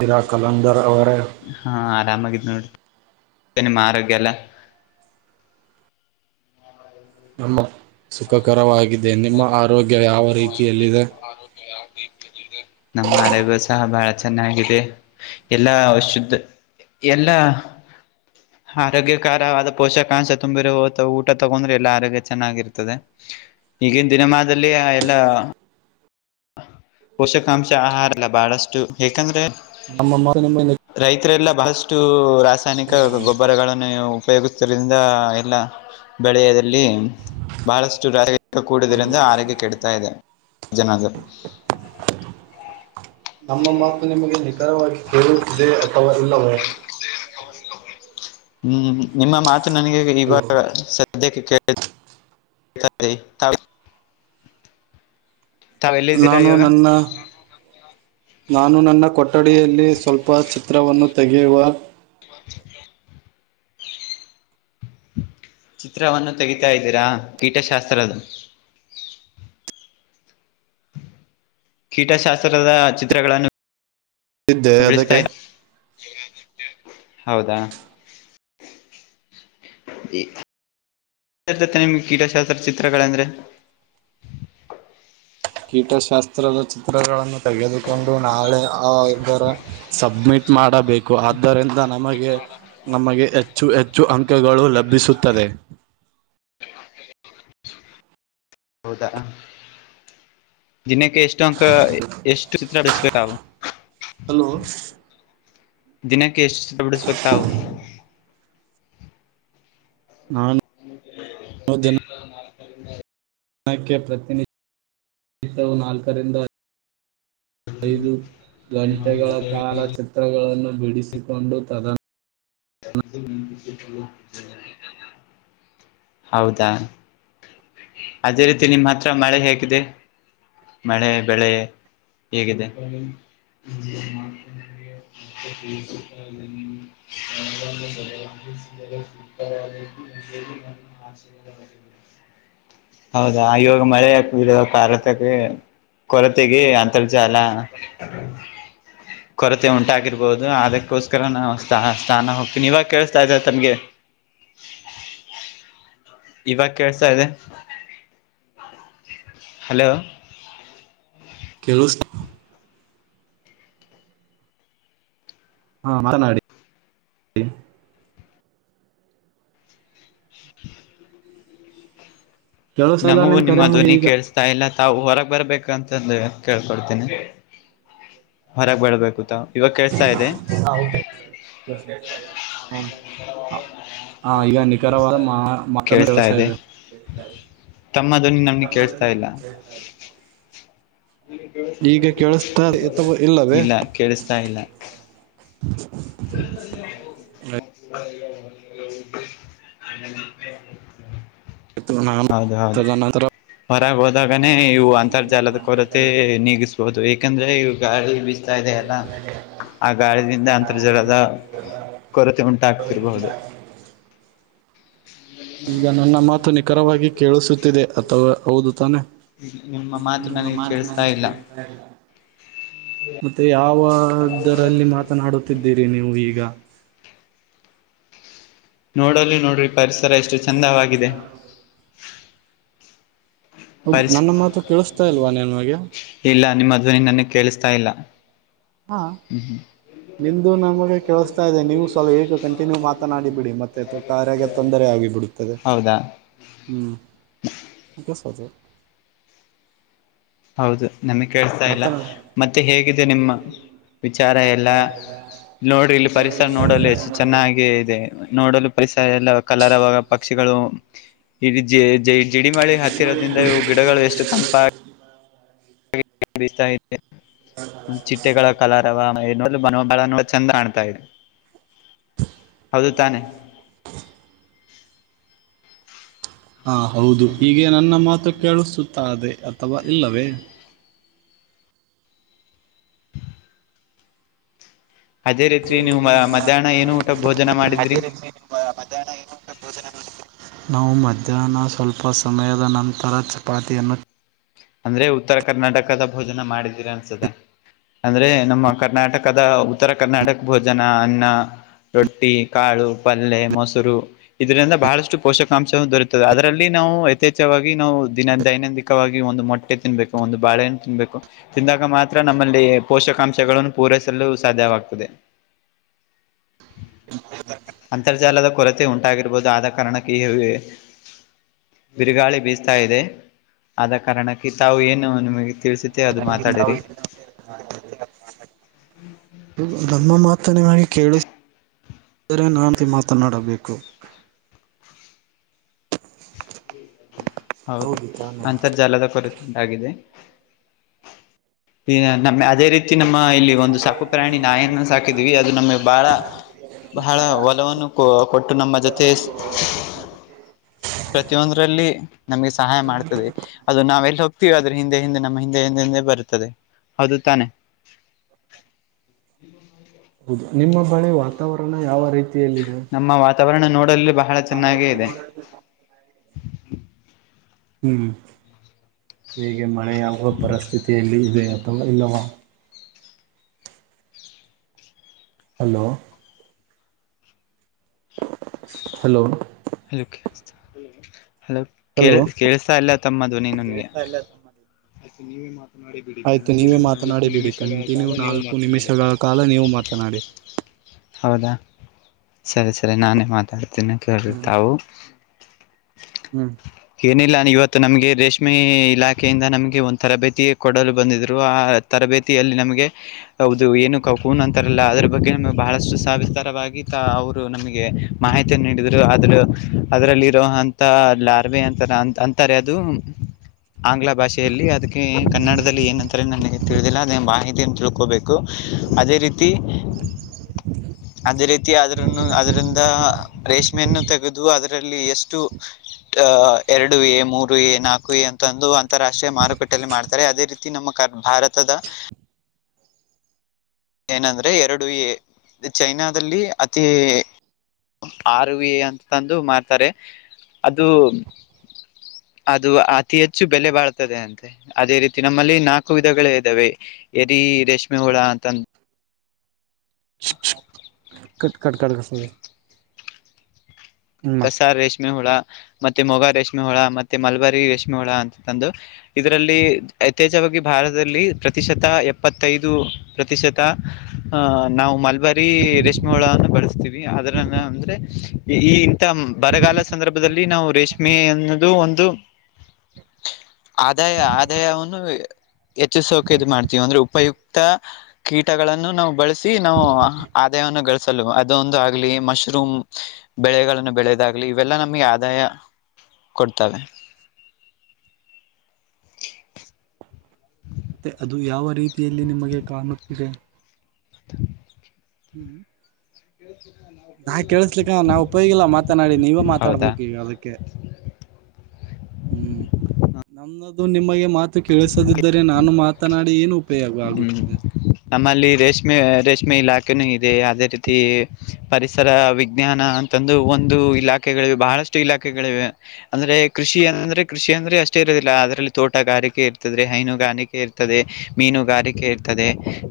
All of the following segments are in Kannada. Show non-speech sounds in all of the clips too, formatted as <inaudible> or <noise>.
<unintelligible> ಕಲಂದರ್ ಅವ್ರೆ. ಹಾ ಆರಾಮಾಗಿದ ನೋಡಿ ನಿಮ್ಮ ಆರೋಗ್ಯ ಎಲ್ಲಾ ನಮ್ಮ ಸುಖಕರವಾಗಿದೆ ನಿಮ್ಮ ಆರೋಗ್ಯ ಯಾವ ರೀತಿಯಲ್ಲಿದೆ. ನಮ್ಮ ಆರೋಗ್ಯ ಸಹ ಬಹಳ ಚೆನ್ನಾಗಿದೆ ಎಲ್ಲಾ ಶುದ್ಧ. ಎಲ್ಲಾ. <inaudible> ಆರೋಗ್ಯಕರವಾದ ಪೋಷಕಾಂಶ ತುಂಬಿರುವಂತ ಊಟ ತಗೊಂಡ್ರೆ ಎಲ್ಲ ಆರೋಗ್ಯ ಚೆನ್ನಾಗಿರ್ತದೆ. ಈಗಿನ ದಿನ ಮಾದಲ್ಲಿ ಎಲ್ಲ. ಪೋಷಕಾಂಶ ಆಹಾರಲ್ಲ ಬಾಳಷ್ಟು ಏಕಂದ್ರೆ. ನಮ್ಮ ಮಾತು ನಿಮ್ಮ. ರೈತರೆಲ್ಲ ಬಹಳಷ್ಟು ರಾಸಾಯನಿಕ ಗೊಬ್ಬರಗಳನ್ನು. ಉಪಯೋಗಿಸ್ರಿಂದ ಎಲ್ಲ. ಬೆಳೆಯದಲ್ಲಿ ಬಹಳಷ್ಟು <unintelligible> ಕೂಡುವುದರಿಂದ ಆರೋಗ್ಯ ಕೆಡತಾಯಿದೆ ಜನ <unintelligible> ನಮ್ಮ ಮಾತು ನಿಮಗೆ ನಿಖರವಾಗಿ ಕೇಳುತಿದ್ದೆ ಅಥವಾ ಇಲ್ಲವೇ. ಹ್ಮ್ ನಿಮ್ಮ ಮಾತು ನನಗೆ ಹಲೋ ಈವಾಗ. ಅದಿಕ್ಕೆ <unintelligible> ತಾವು ಎಲ್ಲಿದ್ದೀರಾ ನಾನು ಇವಾಗ. ನನ್ನ ನಾನು ನನ್ನ ಕೊಠಡಿಯಲ್ಲಿ ಸ್ವಲ್ಪ ಚಿತ್ರವನ್ನು ತೆಗೆಯುವ. ಚಿತ್ರವನ್ನು ತೆಗಿತಾಯಿದ್ದೀರಾ ಕೀಟಶಾಸ್ತ್ರದು. ಕೀಟಶಾಸ್ತ್ರದ ಚಿತ್ರಗಳನ್ನು. ಇದ್ದೆ ಅದಕ್ಕೆ <unintelligible> ಹೌದ. <unintelligible> ನಿಮ್ಮ ಕೀಟಶಾಸ್ತ್ರ ಚಿತ್ರಗಳು ಅಂದ್ರೆ. ಕೀಟಶಾಸ್ತ್ರದ ಚಿತ್ರಗಳನ್ನು ತೆಗೆದುಕೊಂಡು ನಾಳೆ ಇದರ ಸಬ್ಮಿಟ್. ಮಾಡಬೇಕು ಆದ್ದರಿಂದ ನಮಗೆ. ನಮಗೆ ಹೆಚ್ಚು ಹೆಚ್ಚು ಅಂಕಗಳು ಲಭಿಸುತ್ತದೆ. ಹೌದಾ ದಿನಕ್ಕೆ ಎಷ್ಟು ಅಂಕ ಎಷ್ಟು ಚಿತ್ರ ಬೆಡಸ್ಬೇಕು ಹಲೋ ದಿನಕ್ಕೆ ಎಷ್ಟು ಚಿತ್ರ ಬಿಡಿಸಬೇಕು ತಾವು. ನಾನು ದಿನ. <inaudible> ದಿನಕ್ಕೆ ಪ್ರತಿನಿತ್ಯವೂ ನಾಲ್ಕರಿಂದ ಐದು ಗಂಟೆಗಳ ಕಾಲ. ಚಿತ್ರಗಳನ್ನು ಬಿಡಿಸಿಬಂದು ತದ. ಹೌದ. ಅದೇ ರೀತಿ ನಿಮ್ಮ್ ಹತ್ರ ಮಳೆ ಹೇಗಿದೆ. ಮಳೆ ಬೆಳೆ ಹೇಗಿದೆ. <inaudible> <unintelligible> ಹೌದ ಇವಾಗ ಮಳೆ <unintelligible> ಕೊರತೆಗೆ ಅಂತರ್ಜಾಲ. ಕೊರತೆ ಉಂಟಾಗಿರ್ಬೋದು ಅದಕ್ಕೋಸ್ಕರ ನಾವು. ಸ್ಥಾನ ಹೋಗ್ತಿನಿ ಈವಾಗ ಕೇಳಸ್ತಾಯಿದ್ದ ತಮಗೆ. ಇವಾಗ ಕೆಳಸ್ತಾ ಇದೆ. ಹಲೋ. ಕೇಳುಸ್ತ. ಹಾ ಮಾರನಾಡಿ ಡಿ <inaudible> ಕೇಳಿಸಲ್ಲ ನಮಗೂ ನಿಮ್ ನಿಮ್ಮ ಕರೆ ನಮಗೆ ಧ್ವನಿ ಈಗ ಕೇಳ್ಸ್ತಾ ಇಲ್ಲ ತಾವು ಹೊರಗ್ ಬರ್ಬೇಕ ಅಂತಂದ ಕೇಳ್ಕೊತ್ತೇನೆ. ಹೊರಗ ಬೆಳಬೇಕು ತಾವ. ಇವಾಗ ಕೆಳಸ್ತಾ ಇದೆ. ಹಾವುಟೆಕ್ <unintelligible> ಹ ಹ ಈಗ ನಿಖರವಾದ ಮಹಾ ಮಾತನ್ನು ಕೆಳಸ್ತಾ ಇದೆ. <unintelligible> ತಮ್ಮ ಧ್ವನಿ ನಮ್ಗ ಕೆಳಸ್ತಾ ಇಲ್ಲಾ. ಈಗ ಕೇಳಿಸ್ತಾ ಅಥವಾ <unintelligible> ಇಲ್ಲವೇ ಇಲ್ಲಾ ಕೇಳಿಸ್ತಾ ಇಲ್ಲಾ. <unintelligible> <unintelligible> <unintelligible> ನಾಮ ತದನಂತರ. ಹೊರಗ ಹೋದಾಗನೇ ಇವು ಅಂತರ್ಜಾಲದ ಕೊರತೆ ನೀಗಸಬ ಹುದು ಏಕಂದ್ರೆ ಈ ಗಾಳಿ ಬೀಸ್ತಾ ಇದೆ ಅಲಾ ಆ ಗಾಳಿದಿಂದಾ. ಜಳದ ಕೊರತೆ ಉಂಟಾಗ್ತಿರಬಹುದು. ಈಗ ನನ್ನ ಮಾತು ನಿಖರವಾಗಿ ಕೇಳಿಸುತ್ತಿದೆ ಅಥವಾ ಹೌದು ತಾನೆ. ಮಾತು ನಿಮ್ಮ ನನಗೆ ಮಾತ ನ ಕೇಳಿಸ್ತಾ ಇಲ್ಲ ಕೆಳ್ತಾ ಇಲ್ಲಾ. ಮತ್ತೆ ಯಾವ ದರಲ್ಲಿ ಮಾತನಾಡುತ್ತಿದ್ದೀರಿ ನೀವು ಈಗ. ನೋಡಲ್ಲಿ ನೋಡ್ರಿ ಪರಿಸರ ಎಷ್ಟು ಚಂದವಾಗಿದೆ. ಹೌದು ಪರಿಸ್ ನನ್ನ ಮಾತು ಕೇಳಿಸ್ತಾ ಇಲ್ವಾ ನಿಮಗೇ. ಇಲ್ಲಾ ನಿಮ್ಮ ಧ್ವನಿ ನನಗ ಕೇಳಿಸ್ತಾ ಇಲ್ಲಾ. ಹಾ ನಿಂದು ನಮಗ ಕೇಳಿಸ್ತಾ ಇದೆ ನೀವು ಸಹ ಏಕ ಕಂಟಿನ್ಯೂ ಮಾತನಾಡಿ ಬಿಡಿ ಮತ್ತೆ ತೋ ಕಾರ್ಯಾಗೆ ತೊಂದರೆ ಆಗಿ ಬಿಡುತ್ತದೆ ಹೌದಾ ಹ್ಮ. <unintelligible> ಹೌದು ನಮಗ್ ಕೆಳಸ್ತಾ ಇಲ್ಲಾ ಮಾತನಾ ಮತ್ತೆ ಹೇಗಿದೆ ನಿಮ್ಮ ವಿಚಾರ ಎಲ್ಲಾ. ನೋಡು ಇಲ್ಲಿ ಪರಿಸರ ನೋಡಲು ಎಷ್ಟ ಚೆನ್ನಾಗಿ ಇದೆ ನೋಡಲು ಪರಿಸರ ಎಲ್ಲ ಕಲರವಾಗ ಪಕ್ಷಿಗಳು. ಇದ ಜ ಜ ಜೈ ಜಡಿಮಳಿ ಹತ್ತಿರೋದ್ರಿಂದ ಇವು ಗಿಡಗಳು ಎಷ್ಟು ತಂಪಾ <unintelligible> <unintelligible> ಚಿಟ್ಟೆಗಳ ಕಲರವಾ ಇನ್ನೊಂದು ಮನೋಭಾವ ಚಂದ ಕಾಣ್ತಾ ಇದೆ. ಹೌದು ತಾನೆ. ಹಾಂ ಹೌದು ಇಗೆ ನನ್ನ ಮಾತು ಕೇಳಿಸುತ್ತಾದೆ ಅಥವಾ ಇಲ್ಲವೇ. ಅದೇ ರೀತಿ ನೀವು ಮ ಮಧ್ಯಾಹ್ನ ಏನು ಊಟ ಭೋಜನ ಮಾಡಿದ್ರಿ. ಮಧ್ಯಾನಾ ಇದುಂತ ಪೂಜೆ. ನಾವು ಮಧ್ಯಾಹ್ನ ಸ್ವಲ್ಪ ಸಮಯದ ನಂತರ ಚಪಾತಿಯನ್ನು. ಅಂದ್ರೆ ಉತ್ತರ ಕರ್ನಾಟಕದ ಭೋಜನ ಮಾಡಿದೀರಿ ಅನ್ಸುತ್ತೆ. ಅಂದ್ರೆ ನಮ್ಮ ಕರ್ನಾಟಕದ ಉತ್ತರ ಕರ್ನಾಟಕ ಭೋಜನ ಅನ್ನಾ. ರೊಟ್ಟಿ ಕಾಳು ಪಲ್ಲೇ ಮೊಸರು ಇದರಿಂದ ಬಹಳಷ್ಟು ಪೋಷಕಾಂಶ ದೊರೆಯುತದೆ ಅದರಲ್ಲಿ ನಾವು ಯಥೇಚ್ಛವಾಗಿ ನಾವು ದಿನ ದೈನಂದಿಕವಾಗಿ <unintelligible> ಒಂದು ಮೊಟ್ಟೆ ತಿನ್ಬೇಕು ಒಂದು ಬಾಳೆ ಹಣ್ಣು ತಿನ್ಬೇಕು ತಿಂದಾಗ ಮಾತ್ರ ನಮ್ಮಲ್ಲಿ ಪೋಷಕಾಂಶಗಳನ್ನು ಪೂರೈಸಲು ಸಾಧ್ಯವಾಗ್ತದೆ. <inaudible> ಅಂತರ್ಜಾಲದ ಕೊರತೆ ಉಂಟಾಗಿರ್ಬೋದು ಆದ ಕಾರಣಕ್ಕೆ <unintelligible> ಬಿರುಗಾಳಿ ಬೀಸ್ತಾ ಇದೆ. ಆದ ಕಾರಣಕ್ಕೆ ತಾವು ಏನು ನಿಮಗೆ ತಿಳಿಸುತ್ತೆ ಅದು ಮಾತಾಡಿರಿ <unintelligible> ನಮ್ಮ ಮಾತನೆವಾಣಿ ಕೇಳುಸ್ ಆದರೆ <unintelligible> ಮಾತನಾಡಬೇಕು. ಹೌದು ಅಂತರ್ಜಾಲದ ಕೊರತೆ ಉಂಟಾಗಿದೆ ಈಗ ನಮ್ <unintelligible> ಅದೇ ರೀತಿ ನಮ್ಮ ಇಲ್ಲಿ ಒಂದು ಸಾಕುಪ್ರಾಣಿ ನಾಯನ್ನು ಸಾಕಿದ್ವಿ ಅದು ನಮ್ಗೆ ಬಹಳ ಬಹಳ ಒಲವನ್ನು ಕೊ ಕೊಟ್ಟು ನಮ್ಮ ಜೊತೆ ಪ್ರತಿಯೊಂದ್ರಲ್ಲಿ ನಮ್ಗೆ ಸಹಾಯ ಮಾಡ್ತದೆ ಅದು ನಾವೆಲ್ಲಿ ಹೋಗ್ತಿವ್ <unintelligible> ಹಿಂದೆ ಹಿಂದೆ ನಮ್ಮ ಹಿಂದೆ ಹಿಂದೆ ಹಿಂದೆ ಬರುತ್ತದೆ ಹೌದು ತಾನೆ? <inaudible> ಹೌದು ನಿಮ್ಮ ಬಳಿ ವಾತಾವರಣ ಯಾವ ರೀತಿಯಲ್ಲಿದೆ? ನಮ್ಮ ವಾತಾವರಣ ನೋಡಲು ಬಹಳ ಚೆನ್ನಾಗೇ ಇದೆ. ಹ್ಮ ಹೀಗೆ ಮಳೆೆಯಾಗುವ ಪರಿಸ್ಥಿತಿಯಲ್ಲಿ ಇದೆ ಅಥವಾ ಇಲ್ಲವ? ಹಲೋ ಹಲೋ <unintelligible> ಹಲೋ ಕೇಳ್ಸ್ತಾ ಇಲ್ಲ ತಮ್ಮ ಧ್ವನಿ ನನ್ಗೆ? ಕೇಳಿಸ್ತಾ ಇಲ್ಲ ಸಂಬಂಧ <unintelligible> ಆಯ್ತು ನೀವೇ ಮಾತನಾಡಿ ಬಿಡಿ ಕಂಟಿನ್ಯೂ ನಾಲ್ಕು ನಿಮಿಷಗಳ ಕಾಲ ನೀವು ಮಾತನಾಡಿ. ಹೌದಾ ಸರಿ ಸರಿ ನಾನೇ ಮಾತಾಡ್ತೀನಿ ಕೇಳಿ ತಾವು. ಹ್ಮ ಏನಿಲ್ಲ ಇವತ್ತು ನಮಗೆ ರೇಷ್ಮೆ ಇಲಾಖೆಯಿಂದ ನಮಗೆ ಒಂದು ತರಬೇತಿ ಕೊಡಲು ಬಂದಿದ್ರು ಆ ತರಬೇತಿಯಲ್ಲಿ ನಮಗೆ ಹೌದು ಏನು ಕಕುನ್ ಅಂತಾರಲ್ಲ ಅದ್ರು ಬಗ್ಗೆನು ಬಹಳಷ್ಟು ಸಾವಿಸ್ತಾರವಾಗಿ ತಾ ಅವರು <unintelligible> ನಮಗೆ ಮಾಹಿತಿ ನೀಡಿದ್ರು ಅದ್ರು ಅದರಲ್ ಇರೋ ಅಂತ ಲಾ <unintelligible> ಅಂತಾರ ಅ ಅಂತಾರೆ ಅದು ಆಂಗ್ಲ ಭಾಷೆಯಲ್ಲಿ ಅದಕ್ಕೆ ಕನ್ನಡದಲ್ಲಿ ಏನಂತಾರೆ ನನಗೆ ತಿಳಿದಿಲ್ಲ ಅದೇ ಮಾಹಿತಿಯನ್ ತಿಳ್ಕೋಬೇಕು. <unintelligible> ಅದೇ ರೀತಿ ಅದೇ ರೀತಿ ಅದ್ರನ್ನು ಅದ್ರಂದ ರೇಷ್ಮೆಯನ್ನು ತೆಗೆದು ಅದ್ ರಲ್ಲಿ ಎಷ್ಟು? ಅ ಎರಡು ಎ ಮೂರು ಎ ನಾಲ್ಕು ಎ ಅಂತಂದು ಅಂತಾರಾಷ್ಟ್ರೀಯ ಮಾರುಕಟ್ಟೆಯಲ್ಲಿ ಮಾಡ್ತಾರೆ ಅದೇ ರೀತಿ ನಮ್ಮ ಕ ಭಾರತ್ ತದ ಏನಂದ್ರೆ ಎರಡು ಎ ಚೈನಾದಲ್ಲಿ ಅತಿ ಆರ್ ವಿ ಅಂತಂದು ಮಾರ್ತಾರೆ ಅದು ಅದು ಅತಿ ಹೆಚ್ಚು ಬೆಲೆ ಬಾಳ್ತದೆ ಅಂತೆ. ಅದೇ ರೀತಿ ನಮ್ಮಲ್ಲಿ ನಾಲ್ಕು ವಿಧಗಳೇ ಇದಾವೆ ಎರಿ ರೇಷ್ಮೆ ಹುಳ ಅಂತ ಅಂದ್ ಕಟ್ ಕಟ್ಕಟ್ಗಸ ಮತ್ತೆ ಕಸಾರ್ ರೇಷ್ಮೆ ಹುಳ ಮತ್ತೆ ಮೊಗ ರೇಷ್ಮೆ ಹುಳ ಮತ್ತೆ ಮಲಬರಿ ರೇಷ್ಮೆ ಹೋಳ ಅಂತ ತಂದು ಇದರಲ್ಲಿ ಯಥೇಚ್ಚವಾಗಿ ಭಾರತದಲ್ಲಿ ಪ್ರತಿಶತ ಎಪ್ಪತ್ತೈದು ಪ್ರತಿಶತ ನಾವು. ಈ ಬಾರಿ ರೇಷ್ಮೆ ಹಳನ್ನ ಬಳಸ್ತೀವಿ ಅದ್ರನ್ನ ಅಂದ್ರೆ ಈ. ಬರಗಾಲ ಸಂದರ್ಭದಲ್ಲಿ ನಾವು ರೇಷ್ಮೆಯ ಅನ್ನು. ಇದು ಒಂದು ಆದಾಯ ಆದಾಯವನ್ನು. ಹೆಚ್ಚು ಸೌಕರ್ಯ ಮಾಡ್ತೀವಿ ಅಂದ್ರೆ ಉಪಯುಕ್ತ. ಕೀಟಗಳನ್ನು ನಾವು ಬಳಸಿ ನಾವು ಆದಾಯವನ್ನು ಗಳಿಸಲು ಅದೊಂದು ಆಗ್ಲಿ ಮಶ್ರೂಮ್. ಬೆಳೆಗಳನ್ನು ಬೆಳೆದಾಗ್ಲಿ ಇವೆಲ್ಲಾ ನಮ್ಗೆ ಆದಾಯ ಕೊಡ್ತವೆ. <inaudible> ಮತ್ತೆ ಅದು ಯಾವ ರೀತಿಯಲ್ಲಿ ನಿಮಗೆ ಕಾಣುತ್ತಿದೆ. <inaudible> ಹ್ಮ್. <unintelligible> ನಾ ಕೇಳಸ್ಲಿಕ್ಕ ನಾ್ ಉಪಯೋಗಿಲ್ಲ ಮಾತನಾಡಿ ನೀವೇ ಹೌದಾ. ಮಾತಾಡ್ಬೇಕು ಈಗ ಅದಕ್ಕೆ. ಹ್ಮ್ ನನ್ನದುು ನಿಮಗೆ ಮಾತ್ ಕೇಳಿಸದಿದ್ದರೆ ನಾನು ಮಾತನಾಡಿ ಏನು ಉಪಯೋಗ ಹ್ಮ್ ಆಗುತ್ತದೆ. ನಮ್ಮಲ್ಲಿ ರೇಷ್ಮೆ ರೇಷ್ಮೆ ಇಲಾಖೆನೂ ಇದೆ ಅದೇ ರೀತಿ ಪರಿಸರ ವಿಜ್ಞಾನ. ತಂದು ಒಂದು ಇಲಾಖೆಗಳಿವೆ ಬಹಳಷ್ಟು ಇಲಾಖೆಗಳಿವೆ. ಅಂದ್ರೆ ಕೃಷಿ ಅಂದ್ರೆ ಕೃಷಿ ಅಂದ್ರೆ ಅಷ್ಟೇ ಇರದಿಲ್ಲ ಅದರಲ್ಲಿ ತೋಟಗಾರಿಕೆ. ಇರ್ತದೆ ಹೈನುಗಾರಿಕೆ ಇರ್ತದೆ, ಮೀನುಗಾರಿಕೆ ಇರ್ತದೆ,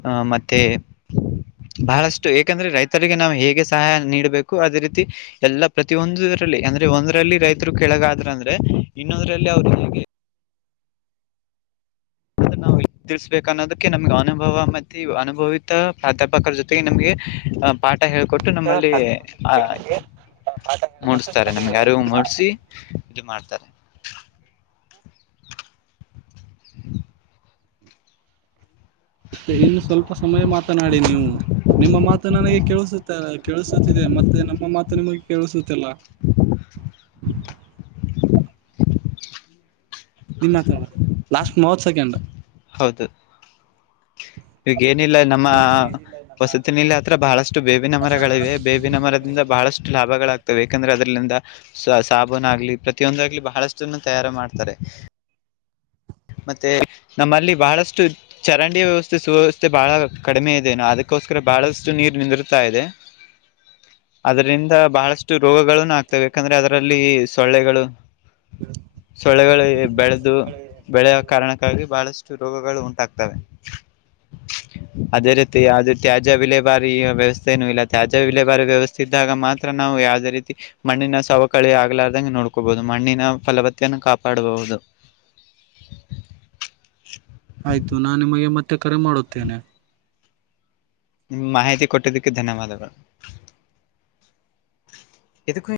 ಅಹ ಮತ್ತೆ. <inaudible> ಬಹಳಷ್ಟು ಯಾಕಂದ್ರೆ ರೈತರಿಗೆ ನಾವು ಹೇಗೆ ಸಹಾಯ ನೀಡಬೇಕು ಅದೇ ರೀತಿ. ಎಲ್ಲಾ ಪ್ರತಿಯೊಂದರಲ್ಲಿ ಅಂದ್ರೆ ಒಂದರಲ್ಲಿ ರೈತರು ಕೆಳಗಾದ್ರ ಅಂದ್ರೆ ಇನ್ನೊಂದ್ರಲ್ಲಿ ಅವ್ರು ಹೇಗೆ <inaudible> ತಿಳಿಸಬೇಕು ಅನ್ನೋದಕ್ಕೆ ನಮ್ಗೆ ಅನುಭವ ಮತ್ತು ಅನುಭವಿತ ಪ್ರಾಧ್ಯಾಪಕರ ಜೊತೆಗೆ ನಮಗೆ. ಪಾಠ ಹೇಳ್ಕೊಟ್ಟು ನಮ್ಮಲ್ಲಿ ಆ. ಹ ಮೂಡಿಸ್ತಾರೆ ನಮ್ಗೆ ಯಾರ ಮೂಡಿಸಿ ಇದು ಮಾಡ್ತಾರೆ. ಮತ್ತೆ ಇನ್ನು ಸ್ವಲ್ಪ ಸಮಯ ಮಾತನಾಡಿ ನೀವು. ನಿಮ್ಮ ಮಾತು ನನಗೆ ಕೇಳಿಸುತ್ತ ಕೇಳಿಸುತ್ತಿದೆ ಮತ್ತೆ ನಮ್ಮ ಮಾತು ನಿಮಗೆ ಕೇಳಿಸುತ್ತಿಲ್ಲ. <unintelligible> ನಿನ್ನ ಹತ ಲಾಸ್ಟ್ ಮೂವತ್ ಸೆಕೆಂಡ್. ಹೌದು ಈಗ ಏನಿಲ್ಲ ನಮ್ಮ. ವಸತಿನಲ್ಲಿ ಹತ್ರ ಬಹಳಷ್ಟು ಬೇವಿನ ಮರಗಳಿವೆ ಬೇವಿನ ಮರದಿಂದ ಬಹಳಷ್ಟು ಲಾಭಗಳಾಗ್ತವೆ. ಏಕಂದ್ರೆ ಅದ್ರಲಂದ ಸ ಸಾಬೂನ್ ಆಗ್ಲಿ ಪ್ರತಿಯೊಂದಾಗ್ಲಿ ಬಹಳಷ್ಟನ ತಯಾರು ಮಾಡ್ತಾರೆ. ಮತ್ತೆ ನಮ್ಮಲ್ಲಿ ಬಹಳಷ್ಟು ಚರಂಡಿ ವ್ಯವಸ್ಥೆ. ಸುವ್ಯವಸ್ಥೆ ಬಹಳ ಕಡಿಮೆ ಇದೆ ಅದಕ್ಕೋಸ್ಕರ ಬಹಳಷ್ಟು ನೀರ್ ನಿಂದೃತ್ ಇದೆ. ಅದರಿಂದ ಬಹಳಷ್ಟು ರೋಗಗಳನು ಆಗ್ತವೆ ಯಾಕಂದ್ರೆ ಅದರಲ್ಲಿ ಸೊಳ್ಳೆಗಳು. ಸೊಳ್ಳೆಗಳು ಬೆಳೆದು ಬೆಳೆ ಹಾಕ್. ಕಾರಣಕ್ಕಾಗಿ ಬಹಳಷ್ಟು ರೋಗಗಳು ಉಂಟಾಗ್ತವೆ. ಅದೇ ರೀತಿ ಅದು ತ್ಯಾಜ್ಯ ವಿಲೇ ಬಾರಿ. ವ್ಯವಸ್ಥೆ ನನು ಇಲ್ಲ ತ್ಯಾಜ್ಯ ವಿಲೇ ಬಾರಿ ವ್ಯವಸ್ಥೆ ಇದ್ದಾಗ ಮಾತ್ರ ನಾವು ಯಾವವುದೇ ರೀತಿ ಮಣ್ಣಿನ ಸವಕಲಿ. ಕಳಿ ಆಗ್ಲಾರ್ದಂಗೆ ನೋಡ್ಕೋಬಹುದು ಮಣ್ಣಿನ ಫಲವತನ್ನು ಕಾಪಾಡಬಹುದು. ಆಯ್ತು ನಾ ನಿಮಗೆ ಮತ್ತೆ ಕರೆ ಮಾಡುತ್ತೇನೆ. ನಿಮ್ ಮಾಹಿತಿ ಕೊಟ್ಟಿದ್ದಕ್ಕೆ ಧನ್ಯವಾದಗಳು ಇದಕ್ಕೂ.